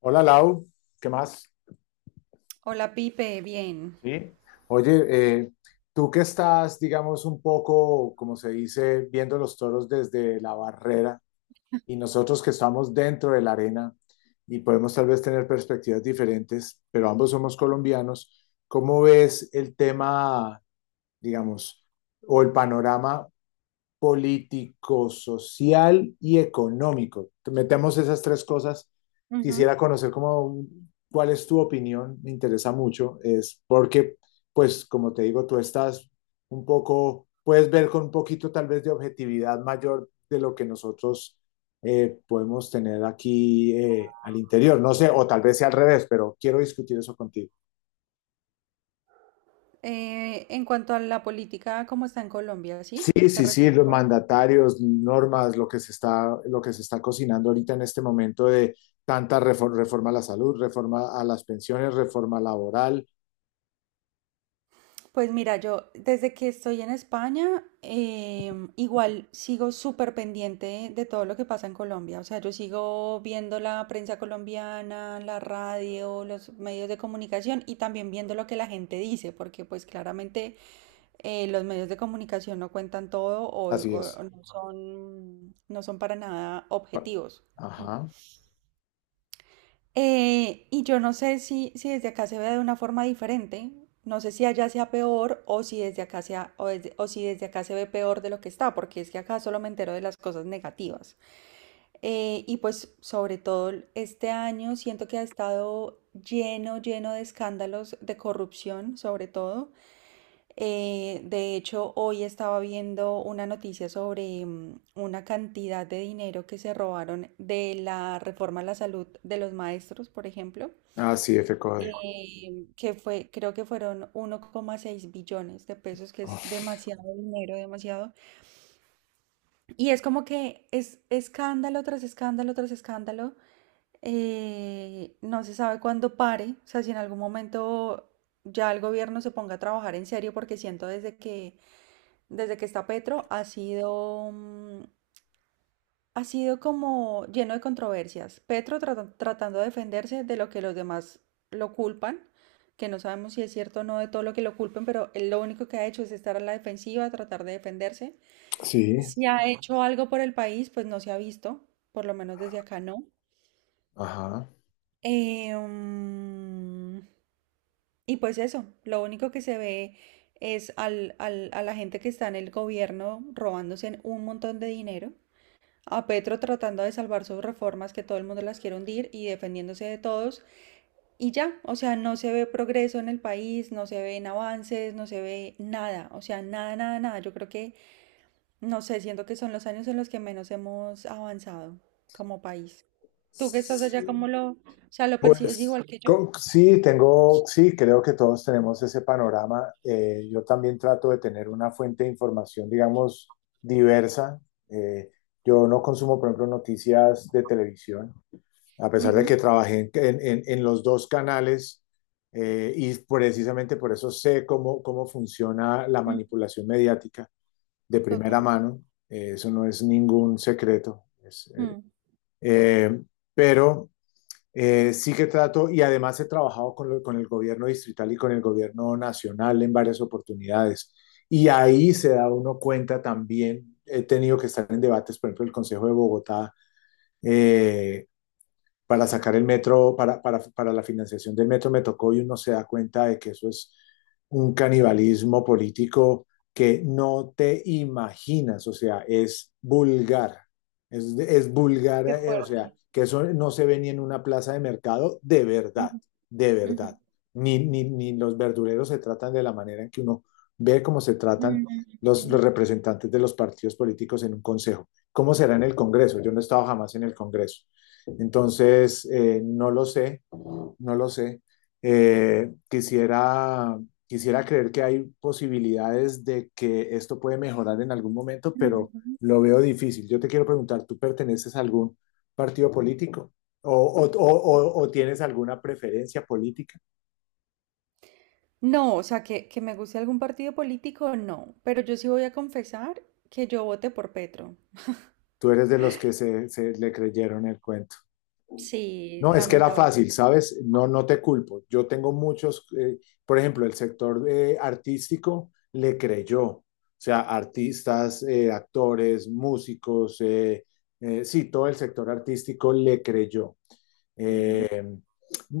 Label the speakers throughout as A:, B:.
A: Hola Lau, ¿qué más?
B: Hola Pipe, bien.
A: Sí. Oye, tú que estás, digamos, un poco, como se dice, viendo los toros desde la barrera y nosotros que estamos dentro de la arena y podemos tal vez tener perspectivas diferentes, pero ambos somos colombianos. ¿Cómo ves el tema, digamos, o el panorama político, social y económico? Metemos esas tres cosas.
B: Ujú.
A: Quisiera conocer cómo, cuál es tu opinión, me interesa mucho, es porque, pues, como te digo, tú estás un poco, puedes ver con un poquito tal vez de objetividad mayor de lo que nosotros podemos tener aquí al interior. No sé, o tal vez sea al revés, pero quiero discutir eso contigo.
B: En cuanto a la política, ¿cómo está en Colombia? ¿Sí?
A: Sí,
B: ¿Te
A: sí,
B: refieres?
A: sí, los mandatarios, normas, lo que se está cocinando ahorita en este momento de tanta reforma a la salud, reforma a las pensiones, reforma laboral,
B: Pues mira, yo desde que estoy en España, igual sigo súper pendiente de todo lo que pasa en Colombia. O sea, yo sigo viendo la prensa colombiana, la radio, los medios de comunicación y también viendo lo que la gente dice, porque pues claramente los medios de comunicación no cuentan todo
A: así es.
B: o no son, no son para nada objetivos.
A: Ajá.
B: Y yo no sé si, si desde acá se vea de una forma diferente, no sé si allá sea peor o si desde acá sea, o si desde acá se ve peor de lo que está, porque es que acá solo me entero de las cosas negativas. Y pues sobre todo este año siento que ha estado lleno, lleno de escándalos de corrupción, sobre todo. De hecho, hoy estaba viendo una noticia sobre una cantidad de dinero que se robaron de la reforma a la salud de los maestros, por ejemplo
A: Ah, sí, FCODE.
B: que fue, creo que fueron 1,6 billones de pesos, que es demasiado dinero, demasiado. Y es como que es escándalo tras escándalo tras escándalo. No se sabe cuándo pare, o sea, si en algún momento ya el gobierno se ponga a trabajar en serio, porque siento desde que está Petro ha sido, ha sido como lleno de controversias. Tratando de defenderse de lo que los demás lo culpan, que no sabemos si es cierto o no de todo lo que lo culpen, pero él lo único que ha hecho es estar a la defensiva, tratar de defenderse.
A: Sí,
B: Si ha hecho algo por el país, pues no se ha visto, por lo menos desde acá no.
A: ajá.
B: Eh, mm, y pues eso, lo único que se ve es a la gente que está en el gobierno robándose un montón de dinero. A Petro tratando de salvar sus reformas que todo el mundo las quiere hundir y defendiéndose de todos y ya, o sea, no se ve progreso en el país, no se ven avances, no se ve nada, o sea, nada, nada, nada. Yo creo que, no sé, siento que son los años en los que menos hemos avanzado como país. Tú que estás allá, ¿cómo
A: Sí.
B: lo, o sea, lo percibes
A: Pues
B: igual que yo?
A: co- sí, sí, creo que todos tenemos ese panorama. Yo también trato de tener una fuente de información, digamos, diversa. Eh, yo no consumo, por ejemplo, noticias de televisión, a pesar de
B: Ujú,
A: que trabajé en los dos canales, y precisamente por eso sé cómo funciona la
B: mm,
A: manipulación mediática de primera
B: total,
A: mano. Eso no es ningún secreto,
B: mm,
A: eh, pero sí que trato, y además he trabajado con el gobierno distrital y con el gobierno nacional en varias oportunidades, y ahí se da uno cuenta también. He tenido que estar en debates, por ejemplo, el Consejo de Bogotá. Eh, para sacar el metro, para la financiación del metro me tocó, y uno se da cuenta de que eso es un canibalismo político que no te imaginas. O sea, es vulgar, es vulgar,
B: qué
A: o sea,
B: fuerte.
A: que eso no se ve ni en una plaza de mercado, de verdad,
B: Ujú,
A: de
B: ujú,
A: verdad. Ni los verduleros se tratan de la manera en que uno ve cómo se tratan
B: ujú,
A: los representantes de los partidos políticos en un consejo. ¿Cómo será en el Congreso? Yo no he estado jamás en el Congreso. Entonces, no lo sé, no lo sé. Eh, quisiera, quisiera creer que hay posibilidades de que esto puede mejorar en algún momento,
B: ujú,
A: pero
B: ujú.
A: lo veo difícil. Yo te quiero preguntar, ¿tú perteneces a algún partido político? ¿O o tienes alguna preferencia política?
B: No, o sea, que me guste algún partido político, no. Pero yo sí voy a confesar que yo voté por Petro.
A: ¿Tú eres de los que se le creyeron el cuento?
B: Sí,
A: No, es que era
B: lamentable.
A: fácil, ¿sabes? No, no te culpo. Yo tengo muchos, por ejemplo, el sector artístico le creyó, o sea, artistas, actores, músicos, sí, todo el sector artístico le creyó.
B: Ujú.
A: Eh,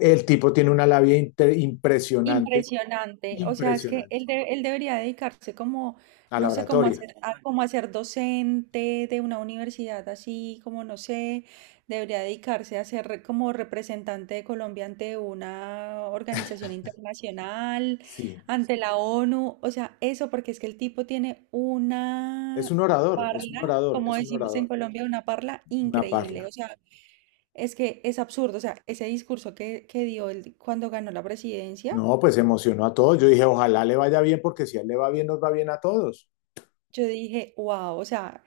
A: el tipo tiene una labia impresionante,
B: Impresionante. O sea, es que
A: impresionante,
B: él, él debería dedicarse como,
A: a la
B: no sé, como a
A: oratoria,
B: ser, como a ser docente de una universidad así, como no sé, debería dedicarse como representante de Colombia ante una organización internacional,
A: sí.
B: ante la ONU. O sea, eso porque es que el tipo tiene
A: Es un
B: una
A: orador, es un
B: parla,
A: orador,
B: como
A: es un
B: decimos en
A: orador,
B: Colombia, una parla
A: una
B: increíble.
A: parla.
B: O sea, es que es absurdo. O sea, ese discurso que dio él cuando ganó la presidencia.
A: No, pues emocionó a todos. Yo dije, ojalá le vaya bien, porque si a él le va bien, nos va bien a todos.
B: Yo dije, wow, o sea,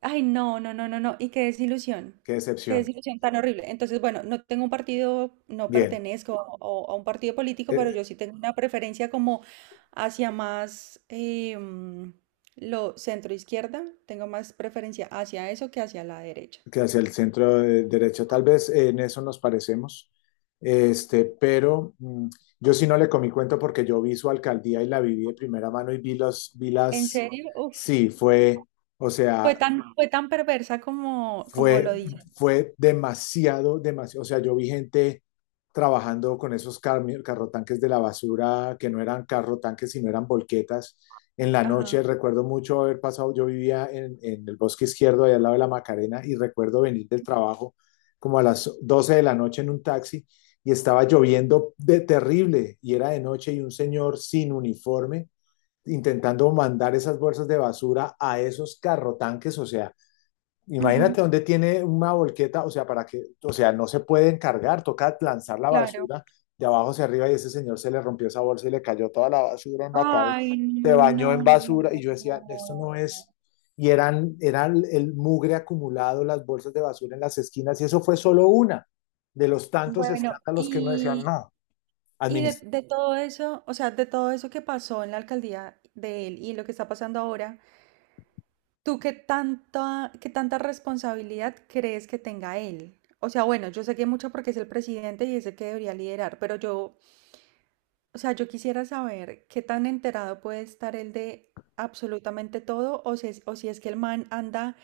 B: ay, no, no, no, no, no, y
A: Qué
B: qué
A: decepción.
B: desilusión tan horrible. Entonces, bueno, no tengo un partido, no
A: Bien,
B: pertenezco a, a un partido político, pero
A: eh,
B: yo sí tengo una preferencia como hacia más lo centro izquierda, tengo más preferencia hacia eso que hacia la derecha.
A: que hacia el centro de derecho. Tal vez en eso nos parecemos, este, pero yo sí no le comí cuento porque yo vi su alcaldía y la viví de primera mano, y vi, vi
B: ¿En
A: las,
B: serio? Uf,
A: sí, o sea,
B: fue tan perversa como, como lo
A: fue,
B: dicen.
A: fue demasiado, demasiado. O sea, yo vi gente trabajando con esos carrotanques de la basura, que no eran carrotanques, sino eran volquetas. En la noche
B: Ajá,
A: recuerdo mucho haber pasado, yo vivía en el bosque izquierdo, allá al lado de la Macarena, y recuerdo venir del trabajo como a las 12 de la noche en un taxi, y estaba lloviendo de terrible y era de noche, y un señor sin uniforme intentando mandar esas bolsas de basura a esos carrotanques. O sea,
B: ujú,
A: imagínate, dónde tiene una volqueta, o sea, para que, o sea, no se pueden cargar, toca lanzar la
B: claro.
A: basura de abajo hacia arriba, y ese señor se le rompió esa bolsa y le cayó toda la basura en la cabeza.
B: Ay,
A: Se bañó
B: no.
A: en basura y yo decía, esto no es. Y eran, eran el mugre acumulado, las bolsas de basura en las esquinas, y eso fue solo una de los tantos
B: Bueno,
A: escándalos que uno decía,
B: y,
A: no,
B: Y
A: administración.
B: de todo eso, o sea, de todo eso que pasó en la alcaldía de él y lo que está pasando ahora, ¿tú qué tanta responsabilidad crees que tenga él? O sea, bueno, yo sé que mucho porque es el presidente y es el que debería liderar, pero yo, o sea, yo quisiera saber qué tan enterado puede estar él de absolutamente todo o si es que el man anda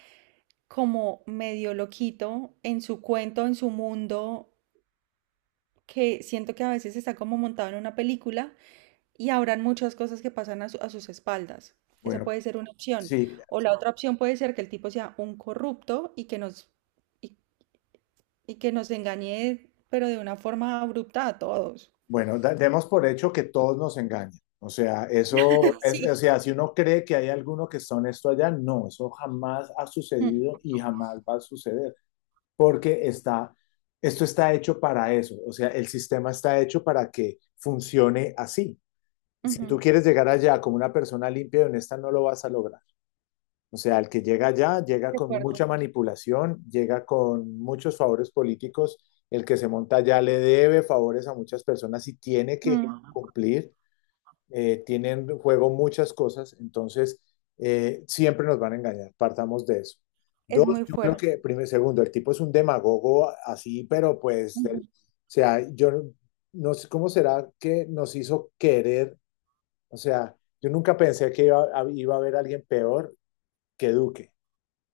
B: como medio loquito en su cuento, en su mundo, que siento que a veces está como montado en una película. Y habrán muchas cosas que pasan a, a sus espaldas. Esa
A: Bueno,
B: puede ser una opción.
A: sí.
B: O la otra opción puede ser que el tipo sea un corrupto y, y que nos engañe, pero de una forma abrupta a todos.
A: Bueno, demos por hecho que todos nos engañan. O sea, eso
B: Sí.
A: es, o sea, si uno cree que hay alguno que está honesto allá, no, eso jamás ha
B: Mm,
A: sucedido y jamás va a suceder, porque está, esto está hecho para eso. O sea, el sistema está hecho para que funcione así. Si
B: ujú,
A: tú quieres llegar allá como una persona limpia y honesta, no lo vas a lograr. O sea, el que llega allá llega
B: de
A: con mucha
B: acuerdo.
A: manipulación, llega con muchos favores políticos, el que se monta allá le debe favores a muchas personas y tiene que
B: Mm,
A: cumplir. Tienen en juego muchas cosas, entonces siempre nos van a engañar, partamos de eso.
B: es
A: Dos,
B: muy
A: yo creo
B: fuerte.
A: que, primero, segundo, el tipo es un demagogo así, pero pues, o sea, yo no sé cómo será que nos hizo querer. O sea, yo nunca pensé que iba a haber alguien peor que Duque.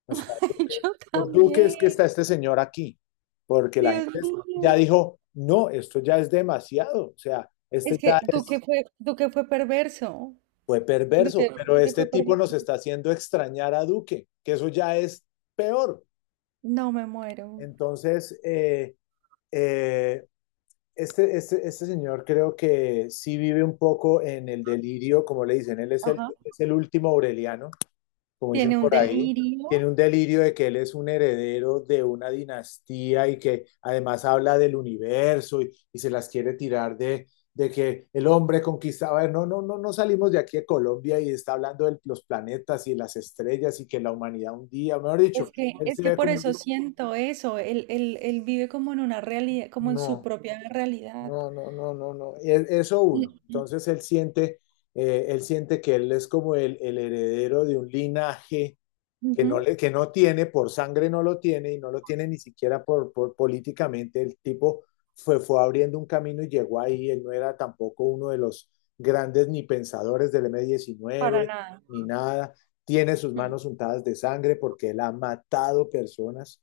A: O sea,
B: Yo
A: Por Duque es que
B: también.
A: está este señor aquí, porque la
B: Dios
A: gente ya
B: mío.
A: dijo, no, esto ya es demasiado, o sea,
B: Es
A: este
B: que
A: ya es,
B: Duque fue perverso.
A: fue
B: Duque,
A: perverso, pero
B: Duque fue
A: este tipo
B: perverso.
A: nos está haciendo extrañar a Duque, que eso ya es peor.
B: No me muero.
A: Entonces, eh, este, este señor creo que sí vive un poco en el delirio, como le dicen, él
B: Ajá.
A: es el último Aureliano, como dicen
B: Tiene un
A: por ahí,
B: delirio.
A: tiene un delirio de que él es un heredero de una dinastía y que además habla del universo, y se las quiere tirar de que el hombre conquistaba. A ver, no, no, no, no salimos de aquí de Colombia y está hablando de los planetas y las estrellas y que la humanidad un día, mejor
B: Es
A: dicho,
B: que,
A: él
B: es
A: se
B: que
A: ve
B: por
A: como,
B: eso siento eso, él vive como en una realidad, como en su
A: no,
B: propia realidad.
A: no, no, no, no, no, eso
B: Mm,
A: uno.
B: mm,
A: Entonces él siente que él es como el heredero de un linaje que no,
B: ujú,
A: le, que no tiene, por sangre no lo tiene y no lo tiene ni siquiera por políticamente. El tipo fue, fue abriendo un camino y llegó ahí. Él no era tampoco uno de los grandes ni pensadores del m
B: para
A: 19
B: nada.
A: ni nada. Tiene sus
B: Mm,
A: manos untadas de sangre porque él ha matado personas.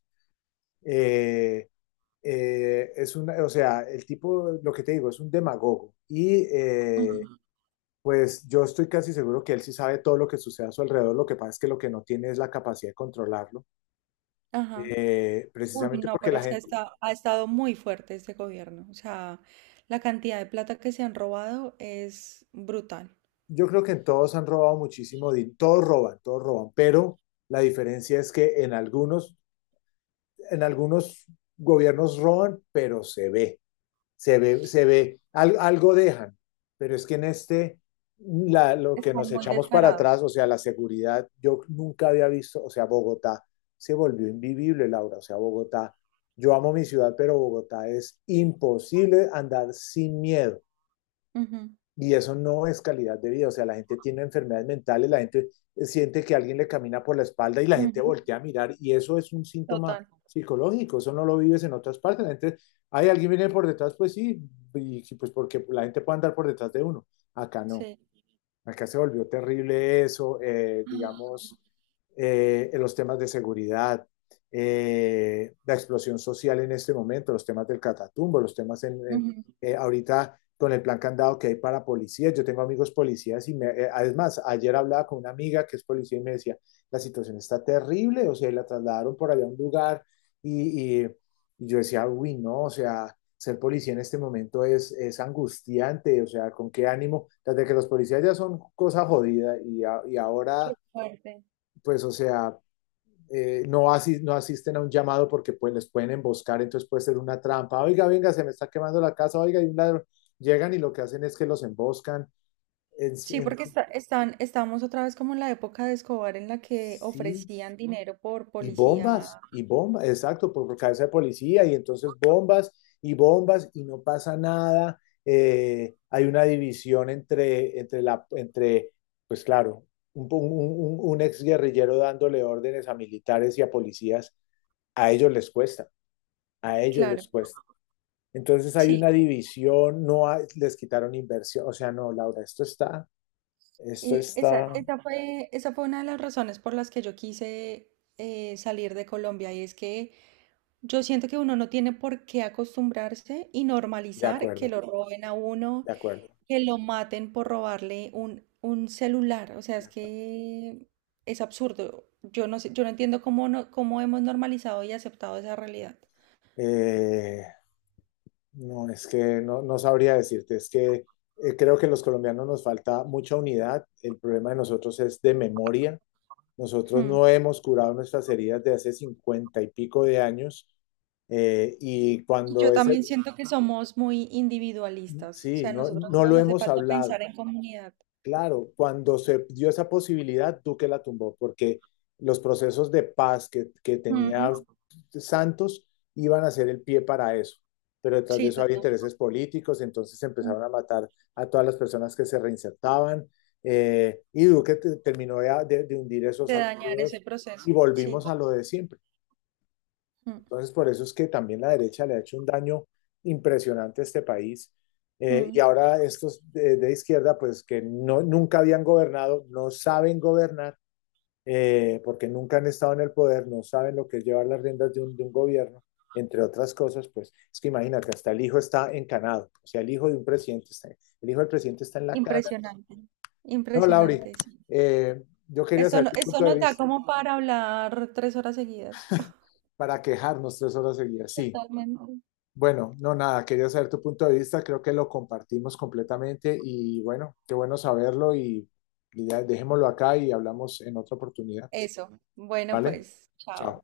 A: Eh, es una, o sea, el tipo, lo que te digo, es un demagogo. Y
B: ujú,
A: pues yo estoy casi seguro que él sí sabe todo lo que sucede a su alrededor. Lo que pasa es que lo que no tiene es la capacidad de controlarlo,
B: ajá. Uy,
A: precisamente
B: no,
A: porque
B: pero
A: la
B: es que
A: gente,
B: ha estado muy fuerte este gobierno. O sea, la cantidad de plata que se han robado es brutal.
A: yo creo que en todos han robado muchísimo, todos roban, pero la diferencia es que en algunos gobiernos roban, pero se ve, se ve, se ve, algo dejan, pero es que en este, lo que nos
B: Están muy
A: echamos para
B: descarados.
A: atrás, o sea, la seguridad, yo nunca había visto, o sea, Bogotá se volvió invivible, Laura, o sea, Bogotá, yo amo mi ciudad, pero Bogotá es imposible andar sin miedo.
B: Ujú,
A: Y eso no es calidad de vida. O sea, la gente tiene enfermedades mentales, la gente siente que alguien le camina por la espalda y la gente
B: ujú,
A: voltea a mirar, y eso es un síntoma
B: total,
A: psicológico, eso no lo vives en otras partes. La gente, hay alguien viene por detrás, pues sí, y pues porque la gente puede andar por detrás de uno. Acá no.
B: sí.
A: Acá se volvió terrible eso, digamos, en los temas de seguridad, la explosión social en este momento, los temas del catatumbo, los temas
B: Ujú,
A: ahorita con el plan candado que hay para policías. Yo tengo amigos policías y me, además, ayer hablaba con una amiga que es policía y me decía, la situación está terrible, o sea, y la trasladaron por allá a un lugar y, y- y yo decía, uy, no, o sea, ser policía en este momento es angustiante, o sea, con qué ánimo, desde que los policías ya son cosa jodida y, y
B: qué
A: ahora,
B: fuerte.
A: pues, o sea, no, no asisten a un llamado porque pues les pueden emboscar, entonces puede ser una trampa, oiga, venga, se me está quemando la casa, oiga, hay un ladrón, llegan y lo que hacen es que los emboscan. En-
B: Sí,
A: en-
B: porque está, están, estábamos otra vez como en la época de Escobar en la que
A: sí,
B: ofrecían dinero por
A: y bombas,
B: policía.
A: y bombas, exacto, por cabeza de policía, y entonces bombas y bombas, y no pasa nada. Hay una división entre, pues claro, un ex guerrillero dándole órdenes a militares y a policías, a ellos les cuesta, a ellos les
B: Claro,
A: cuesta. Entonces hay
B: sí.
A: una división, no hay- les quitaron inversión. O sea, no, Laura, esto
B: Y esa,
A: está,
B: esa fue una de las razones por las que yo quise salir de Colombia. Y es que yo siento que uno no tiene por qué acostumbrarse y
A: de
B: normalizar que
A: acuerdo,
B: lo roben a uno,
A: de acuerdo,
B: que lo maten por robarle un celular. O sea,
A: de
B: es
A: acuerdo.
B: que es absurdo. Yo no sé, yo no entiendo cómo, no, cómo hemos normalizado y aceptado esa realidad.
A: Eh, No, es que no, no sabría decirte, es que creo que los colombianos nos falta mucha unidad, el problema de nosotros es de memoria, nosotros
B: Hmm.
A: no hemos curado nuestras heridas de hace 50 y pico de años, y cuando
B: Yo
A: ese,
B: también siento que somos muy individualistas, o
A: sí,
B: sea, a
A: no,
B: nosotros
A: no lo
B: nos hace
A: hemos
B: falta
A: hablado.
B: pensar en comunidad.
A: Claro, cuando se dio esa posibilidad, Duque la tumbó, porque los procesos de paz que tenía
B: Ujú,
A: Santos iban a ser el pie para eso. Pero detrás de
B: sí,
A: eso había
B: total.
A: intereses políticos, entonces
B: Mm,
A: empezaron a matar a todas las personas que se reinsertaban. Y Duque terminó de, de hundir esos
B: de dañar ese
A: acuerdos,
B: proceso.
A: y
B: Sí,
A: volvimos a lo
B: total.
A: de siempre.
B: Mm,
A: Entonces, por eso es que también la derecha le ha hecho un daño impresionante a este país. Y
B: mm,
A: ahora estos izquierda, pues que no, nunca habían gobernado, no saben gobernar, porque nunca han estado en el poder, no saben lo que es llevar las riendas de de un gobierno. Entre otras cosas, pues es que imagínate, hasta el hijo está encanado, o sea, el hijo de un presidente está, el hijo del presidente está en la cana.
B: impresionante.
A: No, Lauri,
B: Impresionante, sí.
A: eh, yo quería
B: Esto,
A: saber tu
B: esto
A: punto de
B: nos da
A: vista
B: como para hablar 3 horas seguidas.
A: para quejarnos 3 horas seguidas. Sí,
B: Totalmente.
A: bueno, no, nada, quería saber tu punto de vista, creo que lo compartimos completamente y bueno, qué bueno saberlo, y ya dejémoslo acá y hablamos en otra oportunidad,
B: Eso. Bueno,
A: ¿vale?
B: pues, chao.
A: Chao.